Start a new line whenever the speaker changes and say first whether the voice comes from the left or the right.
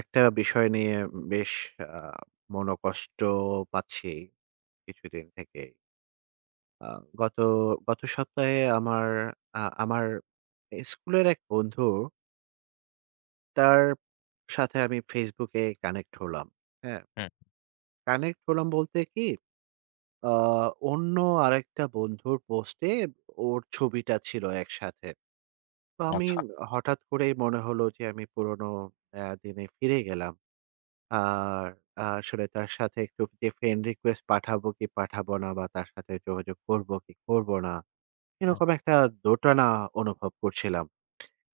right: একটা বিষয় নিয়ে বেশ আ মনোকষ্ট পাচ্ছি কিছুদিন থেকেই। আ গত গত সপ্তাহে আমার স্কুলের এক বন্ধু, তার সাথে আমি Facebook এ কানেক্ট হলাম। হ্যাঁ?
left: হুম,
right: কানেক্ট হলাম বলতে কি, আ অন্য আরেকটা বন্ধুর পোস্টে ওর ছবিটা ছিল একসাথে। তো আমি
left: আচ্ছা।
right: হঠাৎ করেই মনে হলো যে আমি পুরনো দিনে ফিরে গেলাম। আর আসলে তার সাথে একটু যে ফ্রেন্ড রিকোয়েস্ট পাঠাবো কি পাঠাবো না বা তার সাথে যোগাযোগ করবো কি করবো না, এরকম একটা দোটানা অনুভব করছিলাম।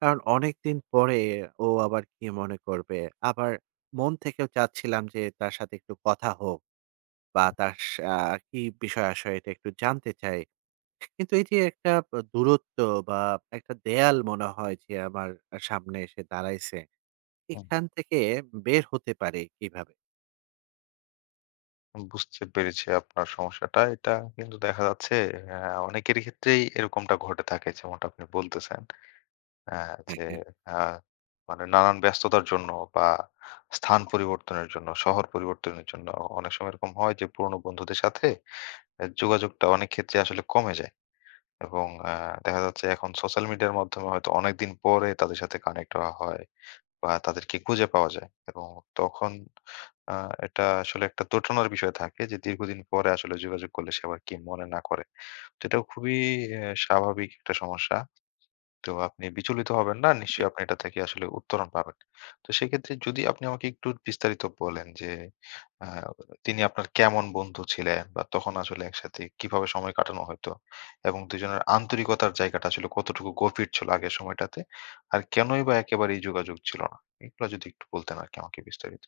right: কারণ অনেকদিন পরে ও আবার কি মনে করবে? আবার মন থেকেও চাচ্ছিলাম যে তার সাথে একটু কথা হোক বা তার সা কি বিষয় আশয় এটা একটু জানতে চাই। কিন্তু এই যে একটা দূরত্ব বা একটা দেয়াল মনে হয় যে আমার সামনে এসে দাঁড়াইছে,
left: হুম,
right: এখান থেকে বের হতে পারে কিভাবে?
left: বুঝতে পেরেছি আপনার সমস্যাটা। এটা কিন্তু দেখা যাচ্ছে আ অনেকেরই ক্ষেত্রেই এরকমটা ঘটে থাকে যেমনটা আপনি বলতেছেন। আ
right: হ্যাঁ,
left: যে
right: হ্যাঁ।
left: আ মানে নানান ব্যস্ততার জন্য বা স্থান পরিবর্তনের জন্য, শহর পরিবর্তনের জন্য অনেক সময় এরকম হয় যে পুরনো বন্ধুদের সাথে যোগাযোগটা অনেক ক্ষেত্রে আসলে কমে যায়। এবং দেখা যাচ্ছে এখন সোশ্যাল মিডিয়ার মাধ্যমে হয়তো অনেকদিন পরে তাদের সাথে কানেক্ট হওয়া হয়। বা তাদেরকে খুঁজে পাওয়া যায় এবং তখন আ এটা আসলে একটা দোটানার বিষয় থাকে যে দীর্ঘদিন পরে আসলে যোগাযোগ করলে সে আবার কি মনে না করে। তো এটাও খুবই স্বাভাবিক একটা সমস্যা। তো আপনি বিচলিত হবেন না।
right: জি।
left: নিশ্চয়ই আপনি এটা থেকে আসলে উত্তরণ পাবেন। তো সেক্ষেত্রে যদি আপনি আমাকে একটু বিস্তারিত বলেন যে আ তিনি আপনার কেমন বন্ধু ছিলেন বা তখন আসলে একসাথে কিভাবে সময় কাটানো হয়তো? এবং দুজনের আন্তরিকতার জায়গাটা আসলে কতটুকু গভীর ছিল আগের সময়টাতে? আর কেনই বা একেবারেই যোগাযোগ ছিল না? এগুলো যদি একটু বলতেন আরকি আমাকে বিস্তারিত।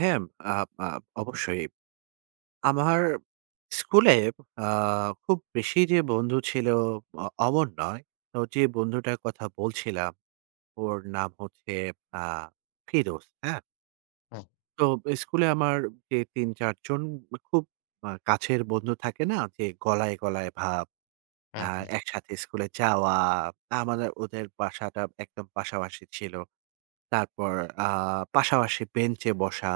right: হ্যাঁ, আ আ অবশ্যই। আমার স্কুলে আ খুব বেশি যে বন্ধু ছিল অমন নয়। তো যে বন্ধুটার কথা বলছিলাম ওর নাম হচ্ছে আ ফিরোজ, হ্যাঁ?
left: হুম,
right: তো স্কুলে আমার যে ৩-৪ জন খুব কাছের বন্ধু থাকে না? যে গলায়, গলায় ভাব, আ
left: হুম, হুম,
right: একসাথে স্কুলে যাওয়া, আমাদের ওদের বাসাটা একদম পাশাপাশি ছিল। তারপর আ পাশাপাশি বেঞ্চে বসা।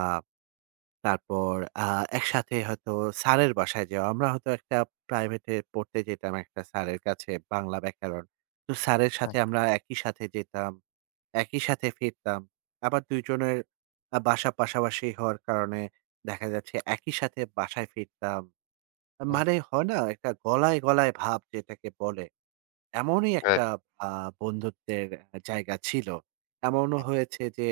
right: তারপর আ একসাথে হয়তো স্যারের বাসায় যাওয়া। আমরা হয়তো একটা প্রাইভেটে পড়তে যেতাম একটা স্যারের কাছে বাংলা ব্যাকরণ। তো স্যারের
left: হুম,
right: সাথে আমরা একই সাথে যেতাম, একই সাথে ফিরতাম। আবার ২ জনের বাসা পাশাপাশি হওয়ার কারণে দেখা যাচ্ছে একই সাথে বাসায় ফিরতাম।
left: হুম।
right: মানে হয় না একটা গলায়, গলায় ভাব যেটাকে বলে, এমনই একটা
left: রাইট।
right: আ বন্ধুত্বের জায়গা ছিল। এমনও
left: হুম,
right: হয়েছে যে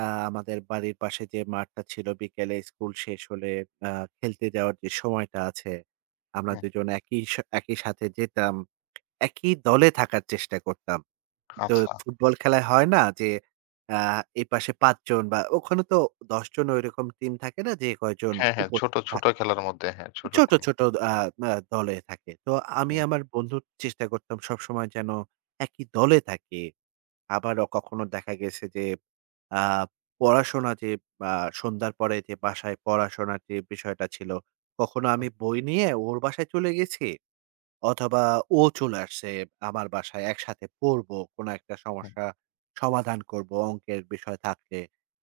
right: আ আমাদের বাড়ির পাশে যে মাঠটা ছিল বিকেলে স্কুল শেষ হলে আ খেলতে যাওয়ার যে সময়টা আছে, আমরা
left: হুম।
right: ২ জন একই সাথে যেতাম। একই দলে থাকার চেষ্টা করতাম। তো
left: আচ্ছা।
right: ফুটবল খেলায় হয় না যে আ এপাশে ৫ জন বা ওখানে তো ১০ জন ওইরকম টিম থাকে না যে কয়জন
left: হ্যাঁ, হ্যাঁ। ছোট,
right: উপস্থিত
left: ছোট
right: থাকে।
left: খেলার মধ্যে হ্যাঁ, ছোট
right: ছোট,
left: টিম।
right: ছোট আ আ দলে থাকে। তো আমি
left: হুম,
right: আমার বন্ধুর চেষ্টা করতাম সবসময় যেন একই দলে থাকি। আবারও কখনো দেখা গেছে যে আ পড়াশোনা যে আ সন্ধ্যার পরে যে বাসায় পড়াশোনার যে বিষয়টা ছিল, কখনো
left: হুম,
right: আমি বই নিয়ে ওর বাসায় চলে গেছি অথবা ও চলে আসছে আমার বাসায় একসাথে পড়বো, কোনো একটা
left: হুম,
right: সমস্যা সমাধান করবো অঙ্কের বিষয় থাকলে।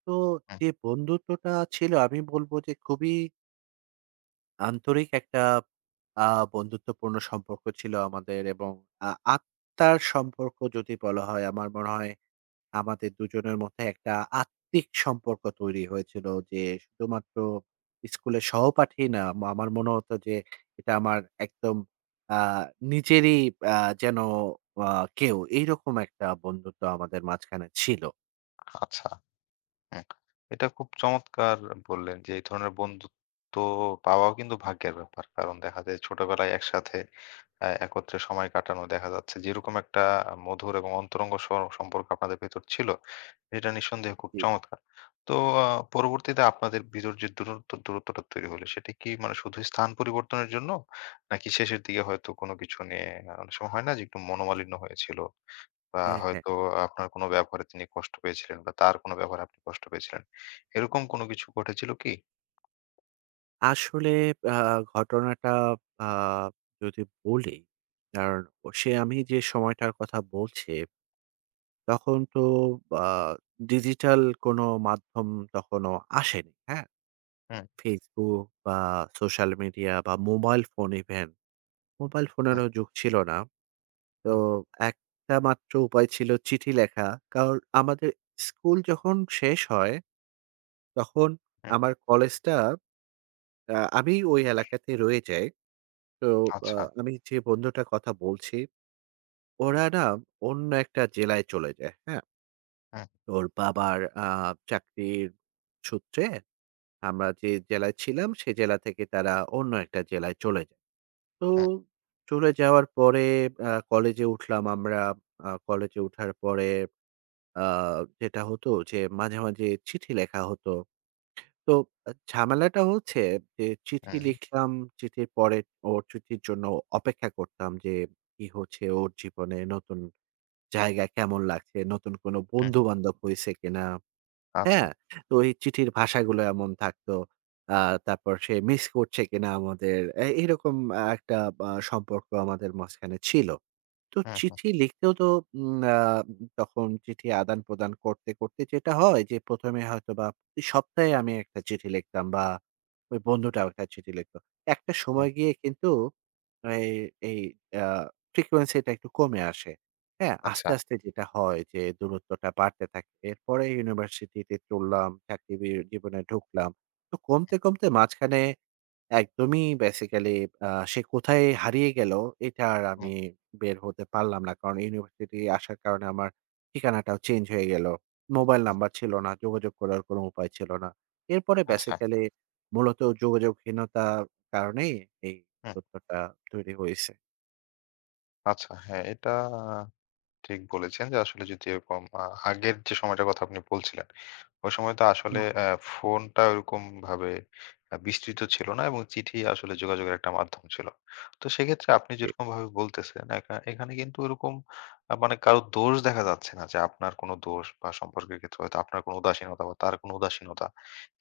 right: তো
left: হুম।
right: যে বন্ধুত্বটা ছিল আমি বলবো যে খুবই আন্তরিক একটা আ বন্ধুত্বপূর্ণ সম্পর্ক ছিল আমাদের এবং আ আত্মার সম্পর্ক যদি বলা হয় আমার মনে হয় আমাদের দুজনের মধ্যে একটা আত্মিক সম্পর্ক তৈরি হয়েছিল যে শুধুমাত্র স্কুলের সহপাঠী না, আমার মনে হতো যে এটা আমার একদম আ নিজেরই আ যেন আ কেউ। এইরকম একটা বন্ধুত্ব আমাদের মাঝখানে ছিল।
left: আচ্ছা। হ্যাঁ, এটা খুব চমৎকার বললেন যে এই ধরনের বন্ধুত্ব পাওয়াও কিন্তু ভাগ্যের ব্যাপার। কারণ দেখা যায় ছোটবেলায় একসাথে একত্রে সময় কাটানো দেখা যাচ্ছে যেরকম একটা মধুর এবং অন্তরঙ্গ সম্পর্ক আপনাদের ভেতর ছিল, এটা নিঃসন্দেহে খুব
right: জি।
left: চমৎকার। তো আ পরবর্তীতে আপনাদের ভিতর যে দূরত্বটা তৈরি হলো সেটা কি মানে শুধু স্থান পরিবর্তনের জন্য? নাকি শেষের দিকে হয়তো কোনো কিছু নিয়ে অনেক সময় হয় না যে একটু মনোমালিন্য হয়েছিল? বা
right: হ্যাঁ, হ্যাঁ।
left: হয়তো আপনার কোনো ব্যবহারে তিনি কষ্ট পেয়েছিলেন বা তার কোনো ব্যবহারে আপনি কষ্ট পেয়েছিলেন। এরকম কোনো কিছু ঘটেছিল কি?
right: আসলে আ ঘটনাটা আ যদি বলি, কারণ ও সে আমি যে সময়টার কথা বলছি, তখন তো আ ডিজিটাল কোনো মাধ্যম তখনো আসেনি। হ্যাঁ?
left: হুম,
right: Facebook বা সোশ্যাল মিডিয়া বা মোবাইল ফোন ইভেন, মোবাইল
left: হুম,
right: ফোনেরও যুগ ছিল না। তো
left: হুম,
right: একটা মাত্র উপায় ছিল চিঠি লেখা। কারণ আমাদের স্কুল যখন শেষ হয়, তখন
left: হুম।
right: আমার কলেজটা আমি ওই এলাকাতে রয়ে যাই। তো আ
left: আচ্ছা।
right: আমি যে বন্ধুটার কথা বলছি, ওরা না অন্য একটা জেলায় চলে যায়, হ্যাঁ?
left: হুম,
right: ওর বাবার আ চাকরির সূত্রে আমরা যে জেলায় ছিলাম, সে জেলা থেকে তারা অন্য একটা জেলায় চলে যায়। তো
left: হুম,
right: চলে যাওয়ার পরে কলেজে উঠলাম আমরা। কলেজে উঠার পরে আ যেটা হতো যে মাঝে, মাঝে চিঠি লেখা হতো। তো ঝামেলাটা হচ্ছে যে চিঠি
left: হুম,
right: লিখলাম, চিঠির পরে ওর চিঠির জন্য অপেক্ষা করতাম যে কি হচ্ছে ওর জীবনে, নতুন জায়গা কেমন লাগছে, নতুন কোনো
left: হুম।
right: বন্ধু-বান্ধব হইছে কিনা?
left: আচ্ছা।
right: হ্যাঁ? তো ওই চিঠির ভাষাগুলো এমন থাকতো। আ তারপর সে মিস করছে কিনা আমাদের, এরকম একটা সম্পর্ক আমাদের মাঝখানে ছিল। তো
left: হুম, হুম,
right: চিঠি লিখতেও তো উম আ তখন চিঠি আদান-প্রদান করতে, করতে যেটা হয় যে ১ম এ হয়তোবা প্রতি সপ্তাহে আমি একটা চিঠি লিখতাম বা ওই বন্ধুটাও একটা চিঠি লিখত। একটা
left: হুম।
right: সময় গিয়ে কিন্তু এই এই আ frequency টা একটু কমে আসে। হ্যাঁ?
left: আচ্ছা।
right: আস্তে, আস্তে যেটা হয় যে দূরত্বটা বাড়তে থাকে। এরপরে ইউনিভার্সিটিতে চললাম, চাকরি জীবনে ঢুকলাম। তো কমতে, কমতে মাঝখানে একদমই বেসিক্যালি সে কোথায় হারিয়ে গেল এটা আর
left: হুম,
right: আমি বের হতে পারলাম না। কারণ ইউনিভার্সিটি আসার কারণে আমার ঠিকানাটাও চেঞ্জ হয়ে গেল। মোবাইল
left: হুম।
right: নাম্বার ছিল না, যোগাযোগ করার কোনো উপায় ছিল না। এরপরে
left: আচ্ছা।
right: বেসিক্যালি মূলত যোগাযোগহীনতার কারণেই এই
left: হুম।
right: দূরত্বটা তৈরি হইছে।
left: আচ্ছা। হ্যাঁ, এটা ঠিক বলেছেন যে আসলে যদি এরকম আগের যে সময়টার কথা আপনি বলছিলেন, ওই সময় তো
right: হুম,
left: আসলে ফোনটা ওরকমভাবে বিস্তৃত ছিল না এবং চিঠি আসলে যোগাযোগের একটা মাধ্যম ছিল। তো সেক্ষেত্রে আপনি
right: জি,
left: যেরকমভাবে বলতেছেন একা এখানে কিন্তু ওরকম মানে কারো দোষ দেখা যাচ্ছে না যে আপনার কোনো দোষ বা সম্পর্কের ক্ষেত্রে হয়তো আপনার কোনো উদাসীনতা বা তার কোনো উদাসীনতা,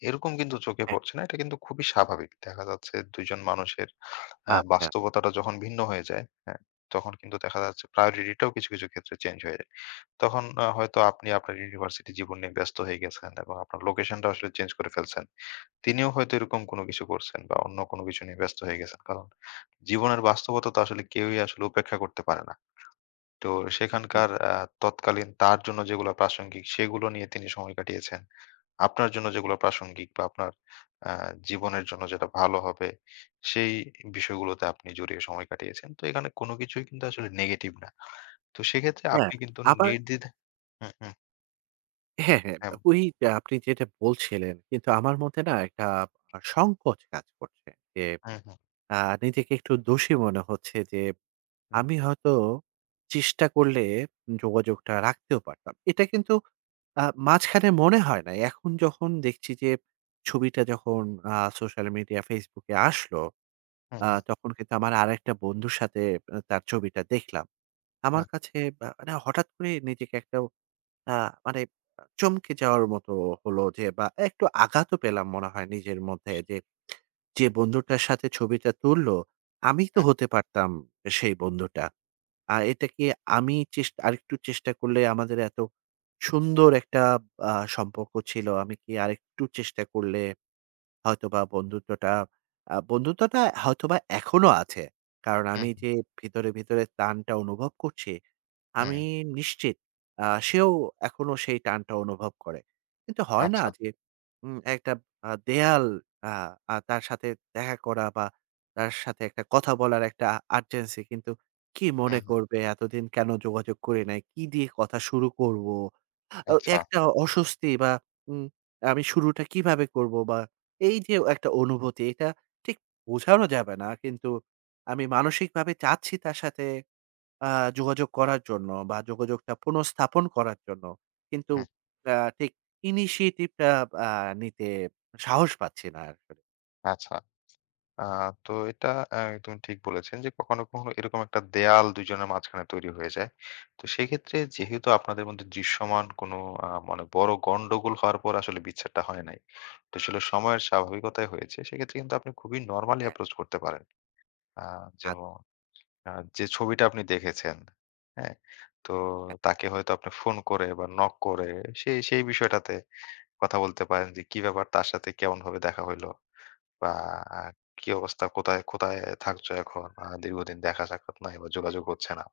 left: এরকম কিন্তু চোখে
right: হ্যাঁ,
left: পড়ছে না। এটা কিন্তু খুবই স্বাভাবিক। দেখা যাচ্ছে ২ জন মানুষের
right: আচ্ছা।
left: বাস্তবতাটা যখন ভিন্ন হয়ে যায় তখন কিন্তু দেখা যাচ্ছে প্রায়োরিটিটাও কিছু, কিছু ক্ষেত্রে চেঞ্জ হয়ে যায়। তখন হয়তো আপনি আপনার ইউনিভার্সিটি জীবন নিয়ে ব্যস্ত হয়ে গেছেন এবং আপনার লোকেশনটা আসলে চেঞ্জ করে ফেলছেন। তিনিও হয়তো এরকম কোনো কিছু করছেন বা অন্য কোনো কিছু নিয়ে ব্যস্ত হয়ে গেছেন। কারণ জীবনের বাস্তবতা তো আসলে কেউই আসলে উপেক্ষা করতে পারে না। তো
right: হুম,
left: সেখানকার তৎকালীন তার জন্য যেগুলো প্রাসঙ্গিক সেগুলো নিয়ে তিনি সময় কাটিয়েছেন। আপনার জন্য যেগুলো প্রাসঙ্গিক বা আপনার আ জীবনের জন্য যেটা ভালো হবে সেই বিষয়গুলোতে আপনি জড়িয়ে সময় কাটিয়েছেন। তো এখানে কোনো কিছুই কিন্তু আসলে নেগেটিভ না। তো সেক্ষেত্রে
right: হ্যাঁ,
left: আপনি কিন্তু
right: আবার
left: নির্দ্বিধায় হুম, হুম,
right: হ্যাঁ, হ্যাঁ,
left: হ্যাঁ, হুম,
right: ওই যে আপনি যেটা বলছিলেন কিন্তু আমার মধ্যে না একটা সংকোচ কাজ করছে। যে
left: হুম, হুম,
right: আ নিজেকে একটু দোষী মনে হচ্ছে যে
left: হুম,
right: আমি হয়তো চেষ্টা করলে যোগাযোগটা রাখতেও পারতাম। এটা কিন্তু মাঝখানে মনে হয় নাই। এখন যখন দেখছি যে ছবিটা যখন সোশ্যাল মিডিয়া Facebook এ আসলো,
left: হুম,
right: তখন কিন্তু আমার আরেকটা বন্ধুর সাথে তার ছবিটা দেখলাম। আমার
left: হুম,
right: কাছে বা মানে হঠাৎ করে নিজেকে একটা আ মানে চমকে যাওয়ার মতো হলো যে বা একটু আঘাতও পেলাম মনে হয় নিজের মধ্যে যে, যে বন্ধুটার সাথে ছবিটা তুললো, আমি তো
left: হুম,
right: হতে পারতাম সেই বন্ধুটা। আর এটা কি আমি আরেকটু চেষ্টা করলে আমাদের এত সুন্দর একটা সম্পর্ক ছিল। আমি কি আরেকটু চেষ্টা করলে হয়তোবা বন্ধুত্বটা হয়তোবা এখনো আছে। কারণ আমি
left: হুম,
right: যে ভিতরে, ভিতরে টানটা অনুভব করছি,
left: হুম,
right: আমি নিশ্চিত সেও এখনো সেই টানটা অনুভব করে। কিন্তু হয় না
left: আচ্ছা,
right: যে একটা দেয়াল আ আ তার সাথে দেখা করা বা তার সাথে একটা কথা বলার একটা urgency কিন্তু কি মনে
left: হুম, হুম,
right: করবে? এতদিন কেন যোগাযোগ করি নাই? কি দিয়ে কথা শুরু করব?
left: আচ্ছা,
right: একটা অস্বস্তি বা উম আমি শুরুটা কিভাবে করব? বা এই যে একটা অনুভূতি এটা ঠিক বোঝানো যাবে না। কিন্তু আমি মানসিকভাবে চাচ্ছি তার সাথে আ যোগাযোগ করার জন্য বা যোগাযোগটা পুনঃস্থাপন করার জন্য। কিন্তু
left: হুম,
right: আ ঠিক initiative টা আ নিতে সাহস পাচ্ছি না আসলে।
left: আচ্ছা। আ তো এটা একদম ঠিক বলেছেন যে কখনো, কখনো এরকম একটা দেয়াল ২ জনের মাঝখানে তৈরি হয়ে যায়। তো সেক্ষেত্রে যেহেতু আপনাদের মধ্যে দৃশ্যমান কোনো মানে বড় গন্ডগোল হওয়ার পর আসলে বিচ্ছেদটা হয় নাই। তো আসলে সময়ের স্বাভাবিকতায় হয়েছে। সেক্ষেত্রে কিন্তু আপনি খুবই নরমালি
right: হ্যাঁ,
left: অ্যাপ্রোচ করতে পারেন। আ যেমন
right: আচ্ছা।
left: আ যে ছবিটা আপনি দেখেছেন, হ্যাঁ? তো তাকে হয়তো আপনি ফোন করে বা নক করে সেই, সেই বিষয়টাতে কথা বলতে পারেন যে কি ব্যাপার তার সাথে কেমনভাবে দেখা হইলো? বা কি অবস্থা? কোথায়, কোথায় থাকছো এখন? দীর্ঘদিন দেখা সাক্ষাৎ নাই বা যোগাযোগ হচ্ছে না।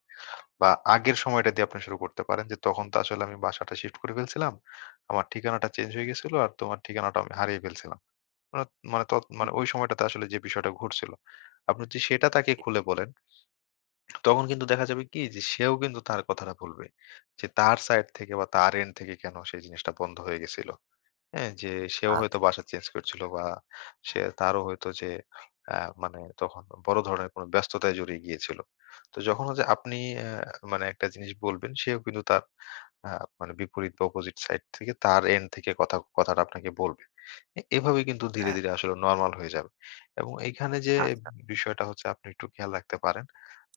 left: বা আগের সময়টা দিয়ে আপনি শুরু করতে পারেন যে তখন তো আসলে আমি বাসাটা শিফট করে ফেলছিলাম। আমার ঠিকানাটা চেঞ্জ হয়ে গেছিল আর তোমার ঠিকানাটা আমি হারিয়ে ফেলছিলাম। মানে মানে ত
right: হুম,
left: মানে ওই
right: হুম।
left: সময়টাতে আসলে যে বিষয়টা ঘটছিল। আপনি যদি সেটা তাকে
right: জি।
left: খুলে বলেন তখন কিন্তু দেখা যাবে কি যে সেও কিন্তু তার কথাটা বলবে। যে তার সাইড থেকে বা তার এন্ড থেকে কেন সেই জিনিসটা বন্ধ হয়ে গেছিল। হ্যাঁ, যে সেও হয়তো
right: আচ্ছা,
left: বাসা চেঞ্জ করছিল বা সে তারও হয়তো যে আ মানে তখন বড় ধরনের কোনো ব্যস্ততায় জড়িয়ে গিয়েছিল। তো যখন হচ্ছে আপনি আ মানে একটা জিনিস বলবেন সেও কিন্তু তার আ মানে বিপরীত বা অপোজিট সাইড থেকে তার এন্ড থেকে কথাটা আপনাকে বলবে। এভাবে কিন্তু ধীরে,
right: হ্যাঁ,
left: ধীরে আসলে নরমাল হয়ে যাবে। এবং এইখানে যে
right: আচ্ছা।
left: বিষয়টা হচ্ছে আপনি একটু খেয়াল রাখতে পারেন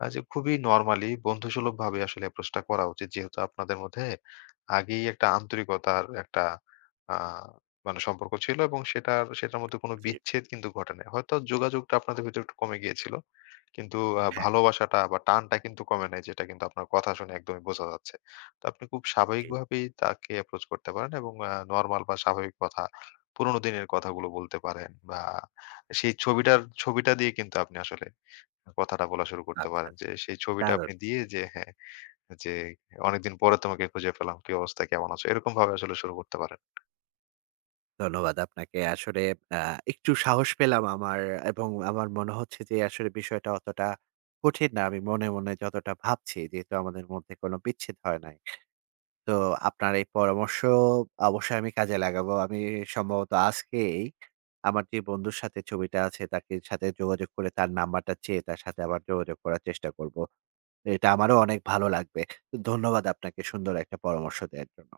left: যে খুবই নরমালি বন্ধুসুলভভাবে আসলে অ্যাপ্রোচটা করা উচিত। যেহেতু আপনাদের মধ্যে আগেই একটা আন্তরিকতার একটা আ মানে সম্পর্ক ছিল এবং সেটার সেটার মধ্যে কোনো
right: জি,
left: বিচ্ছেদ কিন্তু ঘটে নাই। হয়তো যোগাযোগটা আপনাদের ভিতরে একটু কমে গিয়েছিল। কিন্তু
right: হ্যাঁ,
left: ভালোবাসাটা বা টানটা কিন্তু কমে নাই যেটা কিন্তু আপনার কথা শুনে একদমই বোঝা যাচ্ছে। তো আপনি খুব
right: জি।
left: স্বাভাবিকভাবেই তাকে approach করতে পারেন এবং নরমাল বা স্বাভাবিক কথা, পুরোনো দিনের কথাগুলো বলতে পারেন বা সেই ছবিটার ছবিটা দিয়ে কিন্তু আপনি আসলে কথাটা বলা শুরু করতে
right: আচ্ছা,
left: পারেন।
right: আচ্ছা।
left: যে সেই ছবিটা আপনি
right: দারুণ।
left: দিয়ে যে হ্যাঁ, যে "অনেকদিন পরে তোমাকে খুঁজে পেলাম। কি অবস্থা? কেমন আছো?" এরকমভাবে আসলে শুরু করতে পারেন।
right: ধন্যবাদ আপনাকে। আসলে আ একটু সাহস পেলাম আমার এবং আমার মনে হচ্ছে যে আসলে বিষয়টা অতটা কঠিন না। আমি মনে, মনে যতটা ভাবছি যেহেতু আমাদের মধ্যে কোনো বিচ্ছেদ হয় নাই। তো আপনার এই পরামর্শ অবশ্যই আমি কাজে লাগাবো। আমি সম্ভবত আজকেই আমার যে বন্ধুর সাথে ছবিটা আছে তাকে সাথে যোগাযোগ করে তার নাম্বারটা চেয়ে তার সাথে আবার যোগাযোগ করার চেষ্টা করব। এটা আমারও অনেক ভালো লাগবে। তো ধন্যবাদ আপনাকে সুন্দর একটা পরামর্শ দেওয়ার জন্য।